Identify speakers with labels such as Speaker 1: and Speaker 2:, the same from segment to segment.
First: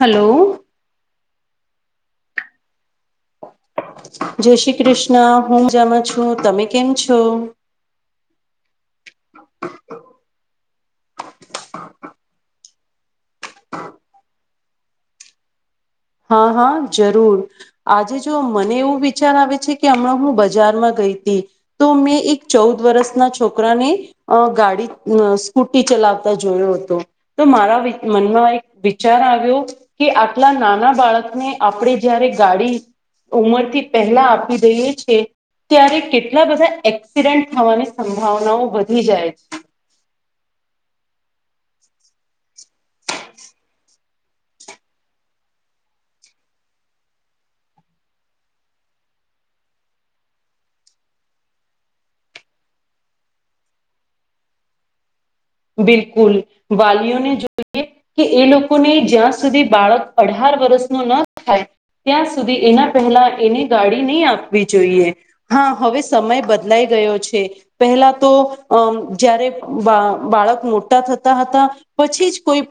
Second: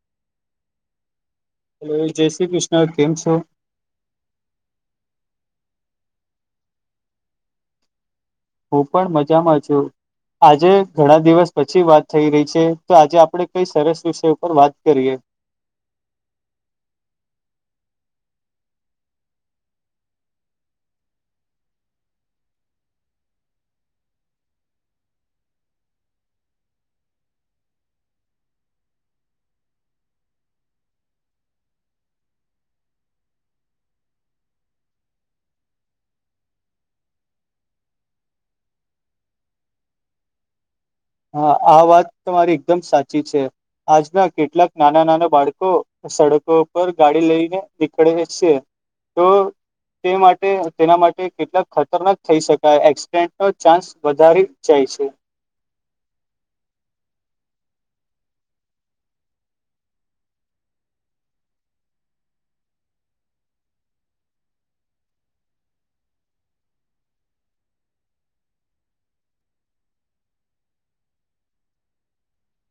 Speaker 1: Hello
Speaker 2: hello જય શ્રી કૃષ્ણ કેમ છો
Speaker 1: જય શ્રી કૃષ્ણ હું મજામાં છું તમે કેમ છો
Speaker 2: હું પણ મજામાં છું આજે ઘણા દિવસ પછી વાત થઈ રહી છે તો આજે આપણે કઈ સરસ વિષય ઉપર વાત કરીએ
Speaker 1: [inaudible] હા હા જરૂર આજે જો મને એવું વિચાર આવે છે કે હમણાં હું બજારમાં ગ ગઈ તી તો મેં એક ચૌદ વર્ષના છોકરાને અ ગાડી અ સ્કૂટી ચલા ચલાવતા જોયો હતો તો મારા વિચ મનમાં એક વિચાર આવ્યો કે આટલા નાના બાળકને આપણે જયારે ગાડી ઉંમરથી પહેલા આપી દઈએ છે ત્યારે કેટલા બધા એક્સિડેન્ટ થવાની સંભાવનાઓ વધી જાય છે [inaudible]
Speaker 2: હા આ વાત તમારી એકદમ સાચી છે આજ ના કેટલાક નાના નાના બાળકો સડકો પર ગાડી લઈને નીકળે છે તો
Speaker 1: [inaudible]
Speaker 2: તે માટે તેના માટે કેટલા ખતરનાક થઈ શકાય એક્સિડેન્ટનો ચાન્સ વધારે જાય છે
Speaker 1: બિલકુલ વાલીઓને જોઈએ કે એ લોકોને જ્યાં સુધી બાળક અઢાર વર્ષનું ના થાય ત્યાં સુધી એના પહેલા એને ગાડી નહીં આપવી જોઈએ હા હવે સમય બદલાઈ ગયો છે પહેલા તો અ જયારે બા બાળક મોટા થતા હતા પછી જ કોઈ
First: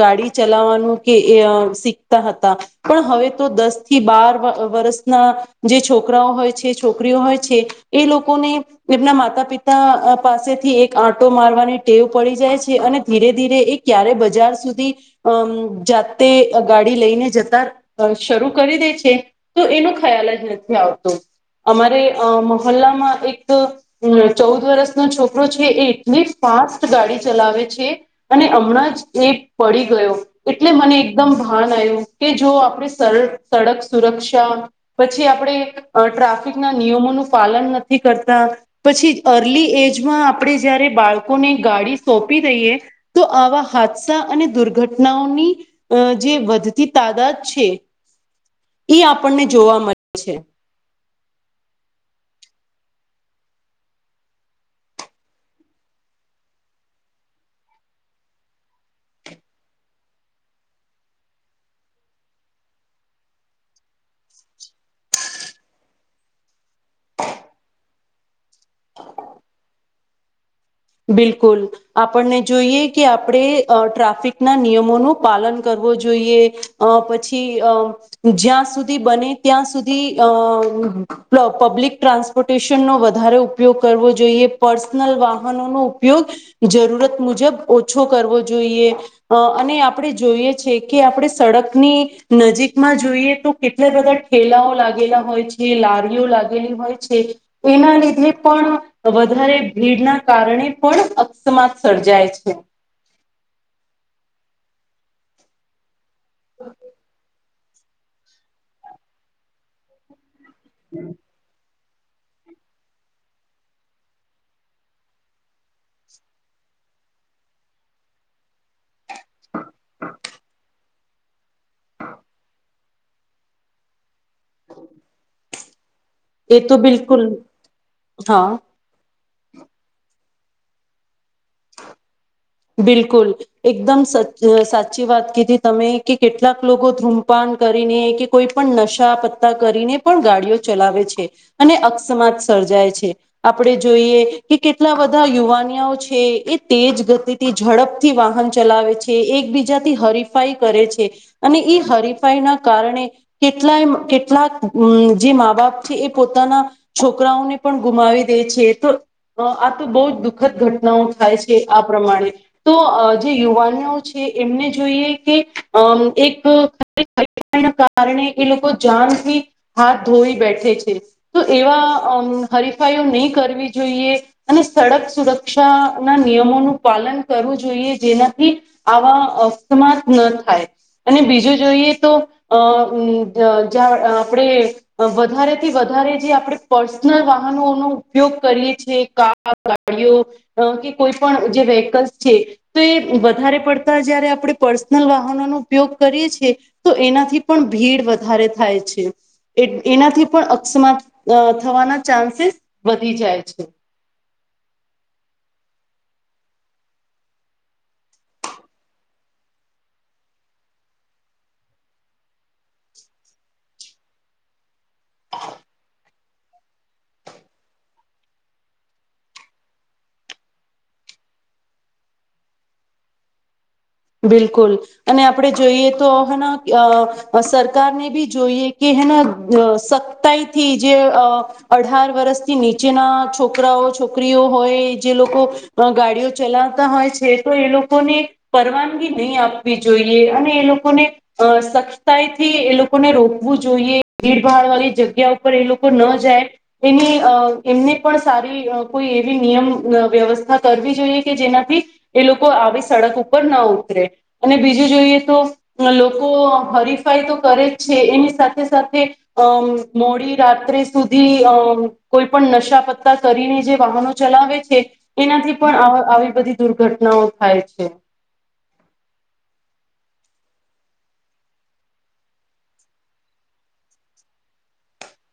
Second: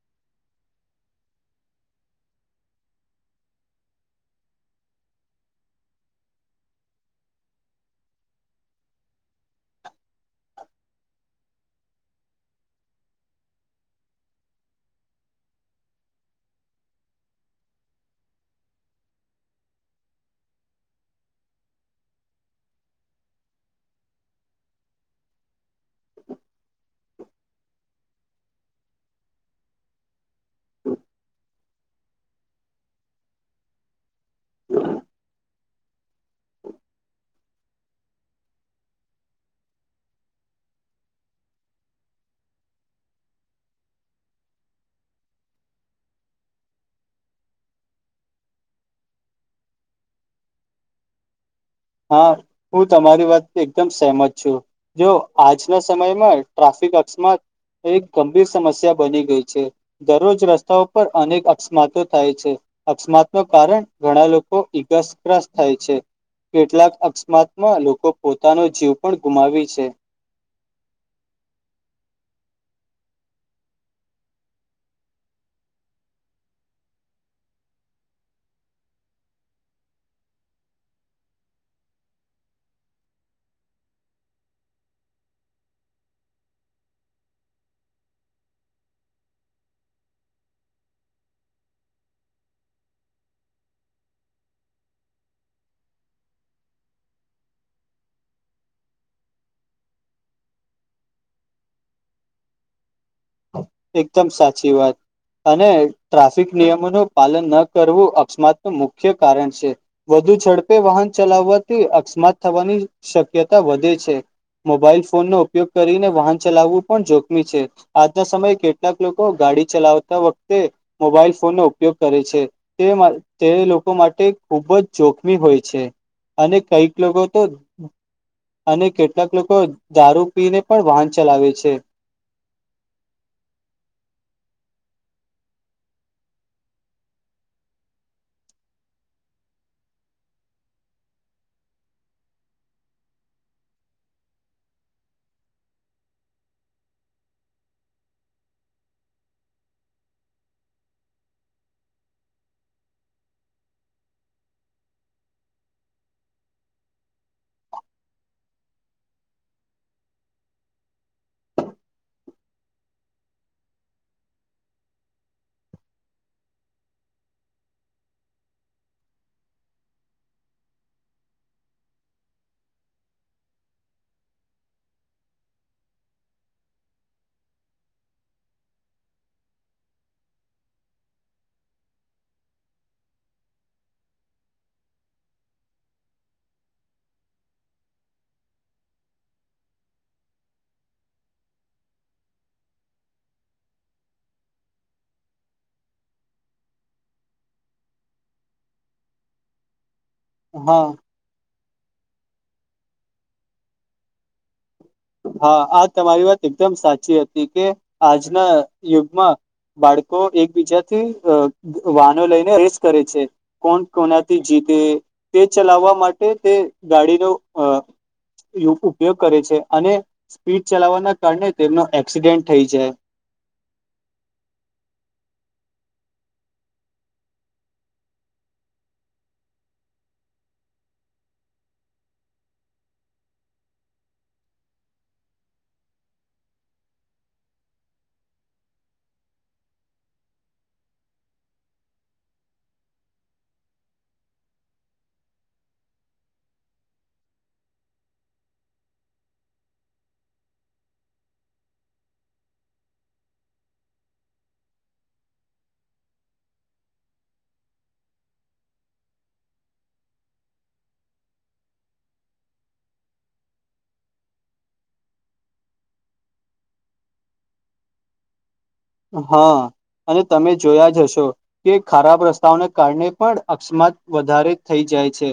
Speaker 1: ગાડી ચલાવાનું કે અ હતા પણ હવે તો દસ થી બાર વર વર્ષના જે છોકરાઓ હોય છે છોકરા છોકરીઓ હોય એ લોકોને એમના માતા પિતા પાસેથી એક આટો મારવાની ટેવ પડી જાય છે અને ધીરે ધીરે એ ક્યારે બજાર સુધી અમ જાતે ગાડી ડી લઈને જતા શરૂ કરી દે છે તો એનો ખયાલ જ નથી આવતો અમારે અ મહોલ્લામાં એક ચૌદ વર્ષનો છોકરો છે એ એટલી જ ફાસ્ટ ગાડી ચલાવે છે અને હમણાં જ એ પડી ગયો એટલે મને એકદમ ભાન આયુ કે જો આપણે સડક સુરક્ષા પછી આપણેે અ ટ્રાફિક ના નિયમોનું પાલન નથી કરતા પછી અર્લી એજ માં આપણે જ જ્યારે બાળક કોને ગાડી સોંપી દઈએ તો આવા હાદસા અને દુર્ઘટનાઓની અ જે વધતી તાદાદ છે એ આપણને જોવા મળે છે
Speaker 2: હા હું તમારી વાત એકદમ સહેમત છું જો આજના સમયમાં ટ્રાફિક ફિક અકસ્માત એક ગંભીર સમસ્યા બની ગઈ છે દરરોજ રસ્તાઓ પર અનેક અકસ્માતો થાય છે અકસ્માતનું કારણ ઘણા લોકો ઇગાસગ્રસ્ત થાય છે કેટલાક અકસ્માતમાં લોકો પોતાનો જીવ પણ ગુમાવી છે
Speaker 1: બિલકુલ આપણને જોઈએ કે આપણે ટ્રાફિક ના નિયમોનું પાલન કરવું કરવુ જોઈએ પછી અ જ્યાં સુધી બને ત્યાં અ સુધી અ લો પબ્લિક ટ્રાન્સપોર્ટેશનનો વધારે ઉપયોગ કરવો જોઈએ પર્સનલ વા હનો ઉપયોગ જરૂરત મુજબ ઓછો કરવો જોઈએ અ અને આપણે જોય એ છે કે આપણે સડક ની નજીક માં જોઈએ તો કેટલા બધા ઠેલાઓ લાગેલા હોય જેલારીઓ લાગેલી હોય છે એના લીધે પણ વધારે ભીડના કારણે પણ અકસ્માત સર્જાય છે
Speaker 2: એકદમ સાચી વાત અને ટ્રાફિક નિયમો નુ પાલન ન કરવું અકસ્માત ન મુખ્ય કારણ છે વધુ ઝડપે વાહન ચલાવવા થી અકસ્માત થવાની શક્યતા વધે છે. મોબાઈલ ફોન નો ઉપયોગ કરીને વાહન ચલાવવું પણ જોખમી છે આજના સમયે કેટલાક લોકો ગાડી ચલાવતા વખતે મોબાઈલ ફોનનો ઉપયોગ કરે છે તે તે લોકો માટે ખૂબ જ જોખમી હોય છે. અને
Speaker 1: એ તો
Speaker 2: કઈક લોકો
Speaker 1: બિલકુલ
Speaker 2: તો
Speaker 1: હા
Speaker 2: અને કે કેટલાક લોકો દારૂ પીને પણ વાહન ચલાવે છે.
Speaker 1: બિલકુલ એકદમ સદ સાચી વાત કીધી તમે કે કેટલાક લોકો ધૂમપાાન કરીને કે કોઈ પણ નશા પત્તા કરીને પણ ગાડીઓ ચલાવે છે અને અક સ્માત સર્જાય છે આપણે જોઈએ કે કેટલા વધા યુવાનિયાઓ છે એ તેજ ગતિ તે ઝડપથી વાહન ચલાવે છે એકબીજાથી હરીફાઈ કરે છે અને એ હરીફાઈ ના કારણે કેટલાય કેટલાક જે મા બાપ છે એ પોતાના છોકરાઓ ને પણ ગુમાવી દે છે તો આ તો બહુ જ દુઃખદ ઘટનાઓ થાય છે આ પ્રમાણે તો અ જે યુવાનીઓ છે એમને જોઈએ કે અમ એક [unintelligible] કારણે એ લોકો જાનથી હાથ ધોઈ બેઠે છે તો એવા હરીફાઈઓ નહી કરવી જોઈએ અને સડક સુરક્ષા ના નિયમોનું પાલન કરવું જોઈએ જેનાથી આવા અક સ્માત ન થાય અને બીજું જોઈએ તો અ ઉમ [unintelligible] આપડણે વધારેથી વધારે વધારે જે આપણે પર્સનલ વાહનો નો ઉપયોગ કરીએ છી કાર ગાડીઓ કે કોઈ પણ જે વેહકલ્ છે તો એ વધારે પડતા જયારે આપણે પર્સનલ વાહનોનો ઉપયોગ કરીએ છી તો એના થી પણ ભીડ વધારે થાય છે એ એનાથી પણ
Speaker 2: હા
Speaker 1: અકસ્માત થવાના ચાન્સીસ વધી જાય છે
Speaker 2: હા આ તમારી વાત એકદમ સાચી હતી કે આજના યુગમાં બાળકો એકબીજાથી વાનો લઈને રેસ કરે છે કોણ કોનાથી જીત તે તે ચલાવવા માટે તે ગાડીનો અ [unintelligible] એવું ઉપયોગ કરે છે. અને સ્પીડ ચલાવવાના કારણે તેમનો એક્સિડેન્ટ થઈ જાય
Speaker 1: બિલકુલ અને આપણેે જોઈએ તો હેના સરકારને બી જોઈએ કે હેને સતાઈ થી જે અઢાર વર્ષથી નીચેના છોકરાઓ છોકરીઓ હોય જે લોકો ગાડીઓ ચલાવતા હોય છે તો એ લોકોને પરવાનગી નઈ આપવી જોઈએ અને એ લોકોને સ્કષ્ટાઈથી એ લોકોને રોકવું જોઈએ ભીડભાડ વાળી જગ્યા ઉપર એ લોકો ન જાય એની અ એમને પણ સારી-' કોઈ એવી નિયમ વ્યવસ્થા કરવી જોઈએ કે જેનાથી એ લોકો આવે સડક ઉપર ઉપ ના ઉતરે અને બીજું જોઈએ તોન લોકો હરીફાઈ તો કરે જ છે એની સાથે સાથેઅ મોડી રાત્રે સુધી અ કોઈ પણ નશા પતા કરીને જે વાહનો ચલાવે છે એનાથી પણ અ આવી બધી દુર્ઘટનાઓ થાય છે.
Speaker 2: હા અને તમે જોયા જ હશો કે ખરાબ રસ્તાઓને કારણે પણ અક્ષમાત વધારે થઈ જાય જાય છે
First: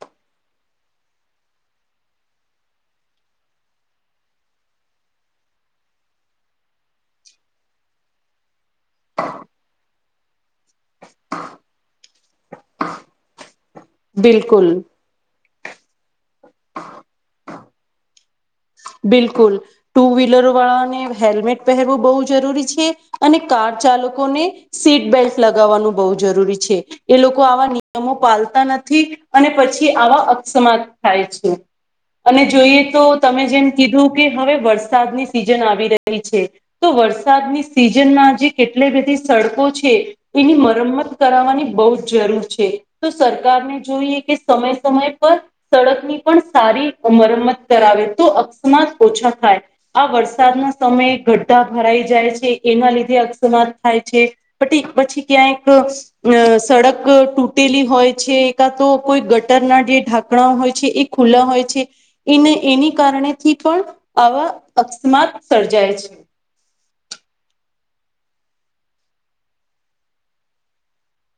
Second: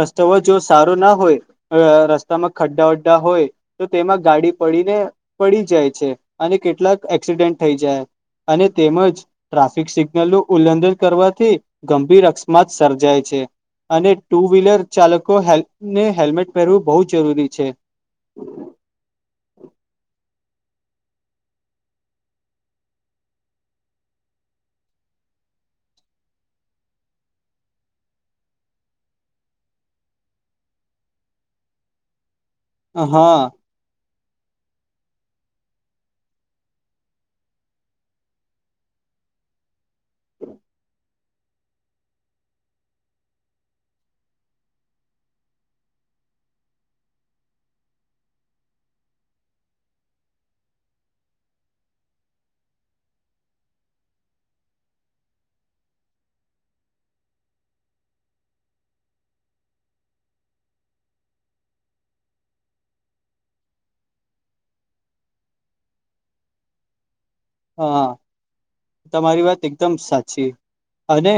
Speaker 2: રસ્તાઓ જો સારો ના હોયઅ રસ્તામાં ખડા વડા હોય તો તેમાં ગાડી પડીને પડી જાય છે, અને કેટલાક એક્સિડેન્ટ થઈ જાય અને તેમજ ટ્રાફિક સિગ્નલો ઉલ્લઘન કરવાથી ગંભીર, અકસ્માત સર્જાય છે. અને ટુ
Speaker 1: બિલકુલ
Speaker 2: વ્હીલર ચાલકોને, હેલ્મેટ પહેરવું બહુ જરૂરી છે.
Speaker 1: વાળને હેલ્મેટ પહેરવું બહુ જરૂરી છે, અને કાર ચાલકોને સીટ બેલ્ટ લગ બ જરૂરી છે, એ લોકો આવા નિયમો પાલતા નથી અને પછી આવા. સમાત થાય છે, અને જોઈએ તો તમે
Speaker 2: હા
Speaker 1: જેમ હવે વરસાદની સિઝન આવી રહી છે, તો વરસાદની સિઝનમાંજ કેટલે સડકો છે, એની મરમત કરની બહ જ જરૂર છે, તો સરકારને જોઈએ કે સમય સમય પર સડકની સારી મરમત કરાવે તો અ ઓછા થાય આ વરસાદના સમય ગડધા ભરાઈ જાય છે, એના લીધે અસ્માત થાય છે, પ પછી ક્યાંક સડક તૂટેલી હોય છે. તો કોઈ ગટરના જે ઢાંકણા હોય છે, એ ખુલ્લા હોય છે, એને એની કારણે થી, પણ આવા અકસ્માત સર્જાય છે.
Speaker 2: હા, તમારી વાત એકદમ સાચી અને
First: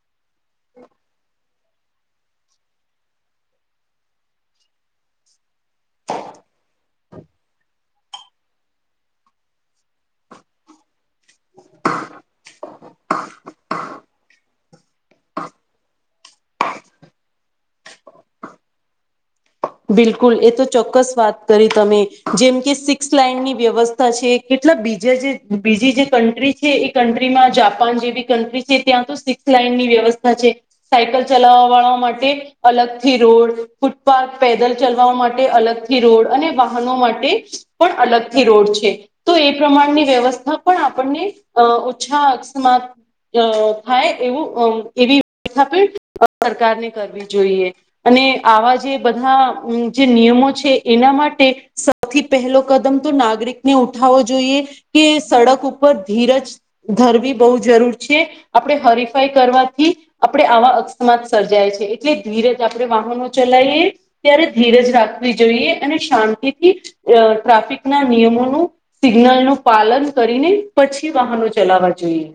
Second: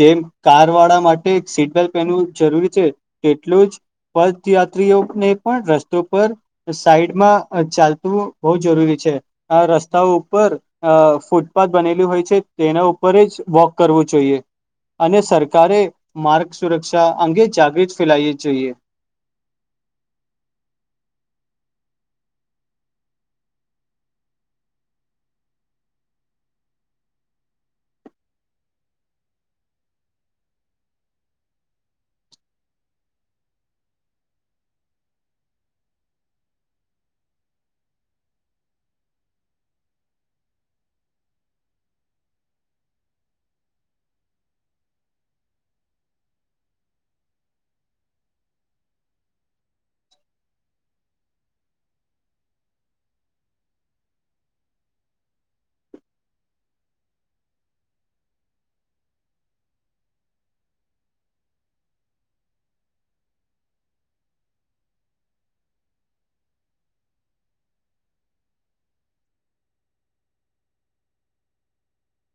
Speaker 2: જેમ કાર વાળા માટે સીટ બેલ્ટ પહેનવું જરૂરી છે, તેટલું જ પથયાત્રીઓને, પણ રસ્તો પર સાઈડમાં ચાલતું બહ જરૂરી છે. છે, આ રસ્તા ઉપર ફૂટ બનેલી હોય છે, તેના ઉપર જ વોક કરવું જોઈએ. અને સરકારે માર્ગ સુરક્ષા, અંગે જાગૃત ફેલાવીવી જોઈએ
Speaker 1: બિલકુલ એ તો ચોક્કસ વાત કરી, તમે જેમ કે સિક્સ લાઈનની વ્યવસ્થા છે, કે બીજ બીજી જે કન્ટ્રી છે, એ કન્ટ્રીમાં જાપાન જેવી કન્ટ્રી છે, ત્યાં તો સિક્સ લ ની વ્યવસ્થા છે, સાયકલ ચલાવ વાળા માટે અલગથી રોડ ફૂટપાથ પેદલ ચલવા માટે અલગથી રોડ અને વાહનો માટે પણ અલગથી રોડ છે, તો એ પ્રમાણની વ્યવસ્થા પણ આપણને ઓછા, અકસ્માત. અ થાય, એવું એવી વ્યવસ્થા પણ સરકાર ને કરવી જોઈએ અને આવા જે બધા જે નિયમો છે, એના માટે સૌથી પહેલો કદમ, તો નાગરિકને ઉઠ જોઈએ કે સડક ઉપર ધીરજ ધરવી બહુ જરૂર છે, આપણે હર કરવાથી આપણે આવા અસ્માત સર્જાય છે, એટલે ધીરજ આપણે વાહનો ચલાવીએ ત્યારે ધીરજ રાખવી જોઈએ, અને શાંતિથી અ ટ્રાફિકના નિયમોનું સિગ્નલ ન પાલન કરીને, પછી વાહનો ચલાવા જોઈએ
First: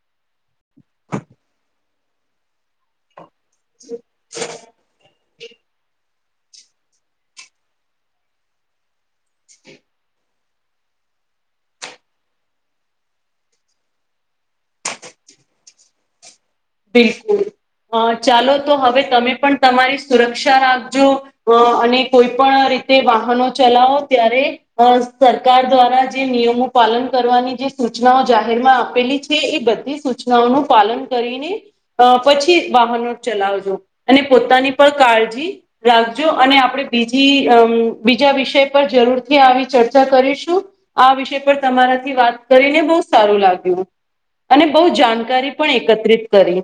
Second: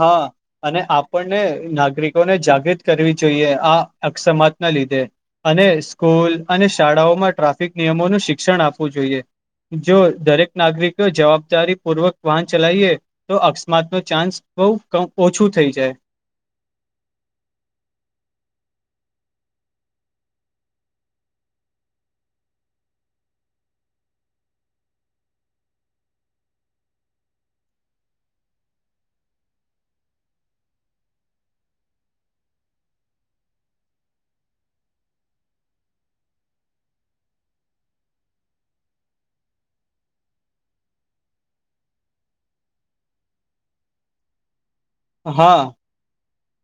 Speaker 2: હા, અને આપણને નાગરિકોને જાગૃત કરવી જોઈએ, આ અસમાત ના લીધે અને સ્કૂલ અને શાળાઓમાં ટ્રાફિક નિયમોનું શિક્ષણ આપવું જોઈએ. જો દરેક નાગરિકો જવાબદારી, પૂર્વક વાહન ચલાવીએ તો અકસ્માત નો ચાન્સ બહ ઓછું થઈ, જાય.
Speaker 1: બિલકુલ અ ચાલો, તો હવે તમે પણ તમારી સુરક્ષા રાખજો અ અને કોઈ પણ રીતે વાહનો ચલાવો, ત્યારે સરકાર દ્વારા જે નિયમો પાલન કરવાની જે સૂચનાઓ જાહેર માં આપેલી છે, એ બધી સૂચનાઓનુંું પાલન કરીને અ પછી, વાહનો ચલાવજો અને પોતાની પણ કાળજી રાખજો અને આપણે, બી બીજા વિષય પર જરૂરથી આવી ચર્ચા કરીશું આ વિષય પર તમારાથી વાત કરીને, બહ સારું લાગ્યું અને બહ જાણકારી
Speaker 2: હા
Speaker 1: પણ એકત્રિત કરી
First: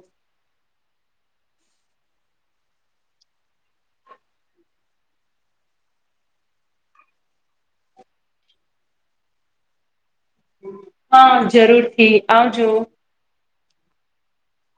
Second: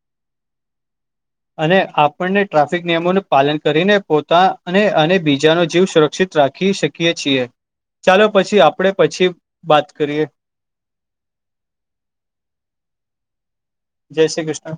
Speaker 2: અને આપણને ટ્રાફિક નિયમોનું પાલન કરીને પોતા અને અને બીજાનો, જીવ સુરક્ષિત રાખી શકીએ છીએ, ચાલો પછી આપણેે પછી વાત કરીએ
Speaker 1: હા, જરૂરથી આવજો
Speaker 2: જય શ્રી કૃષ્ણ.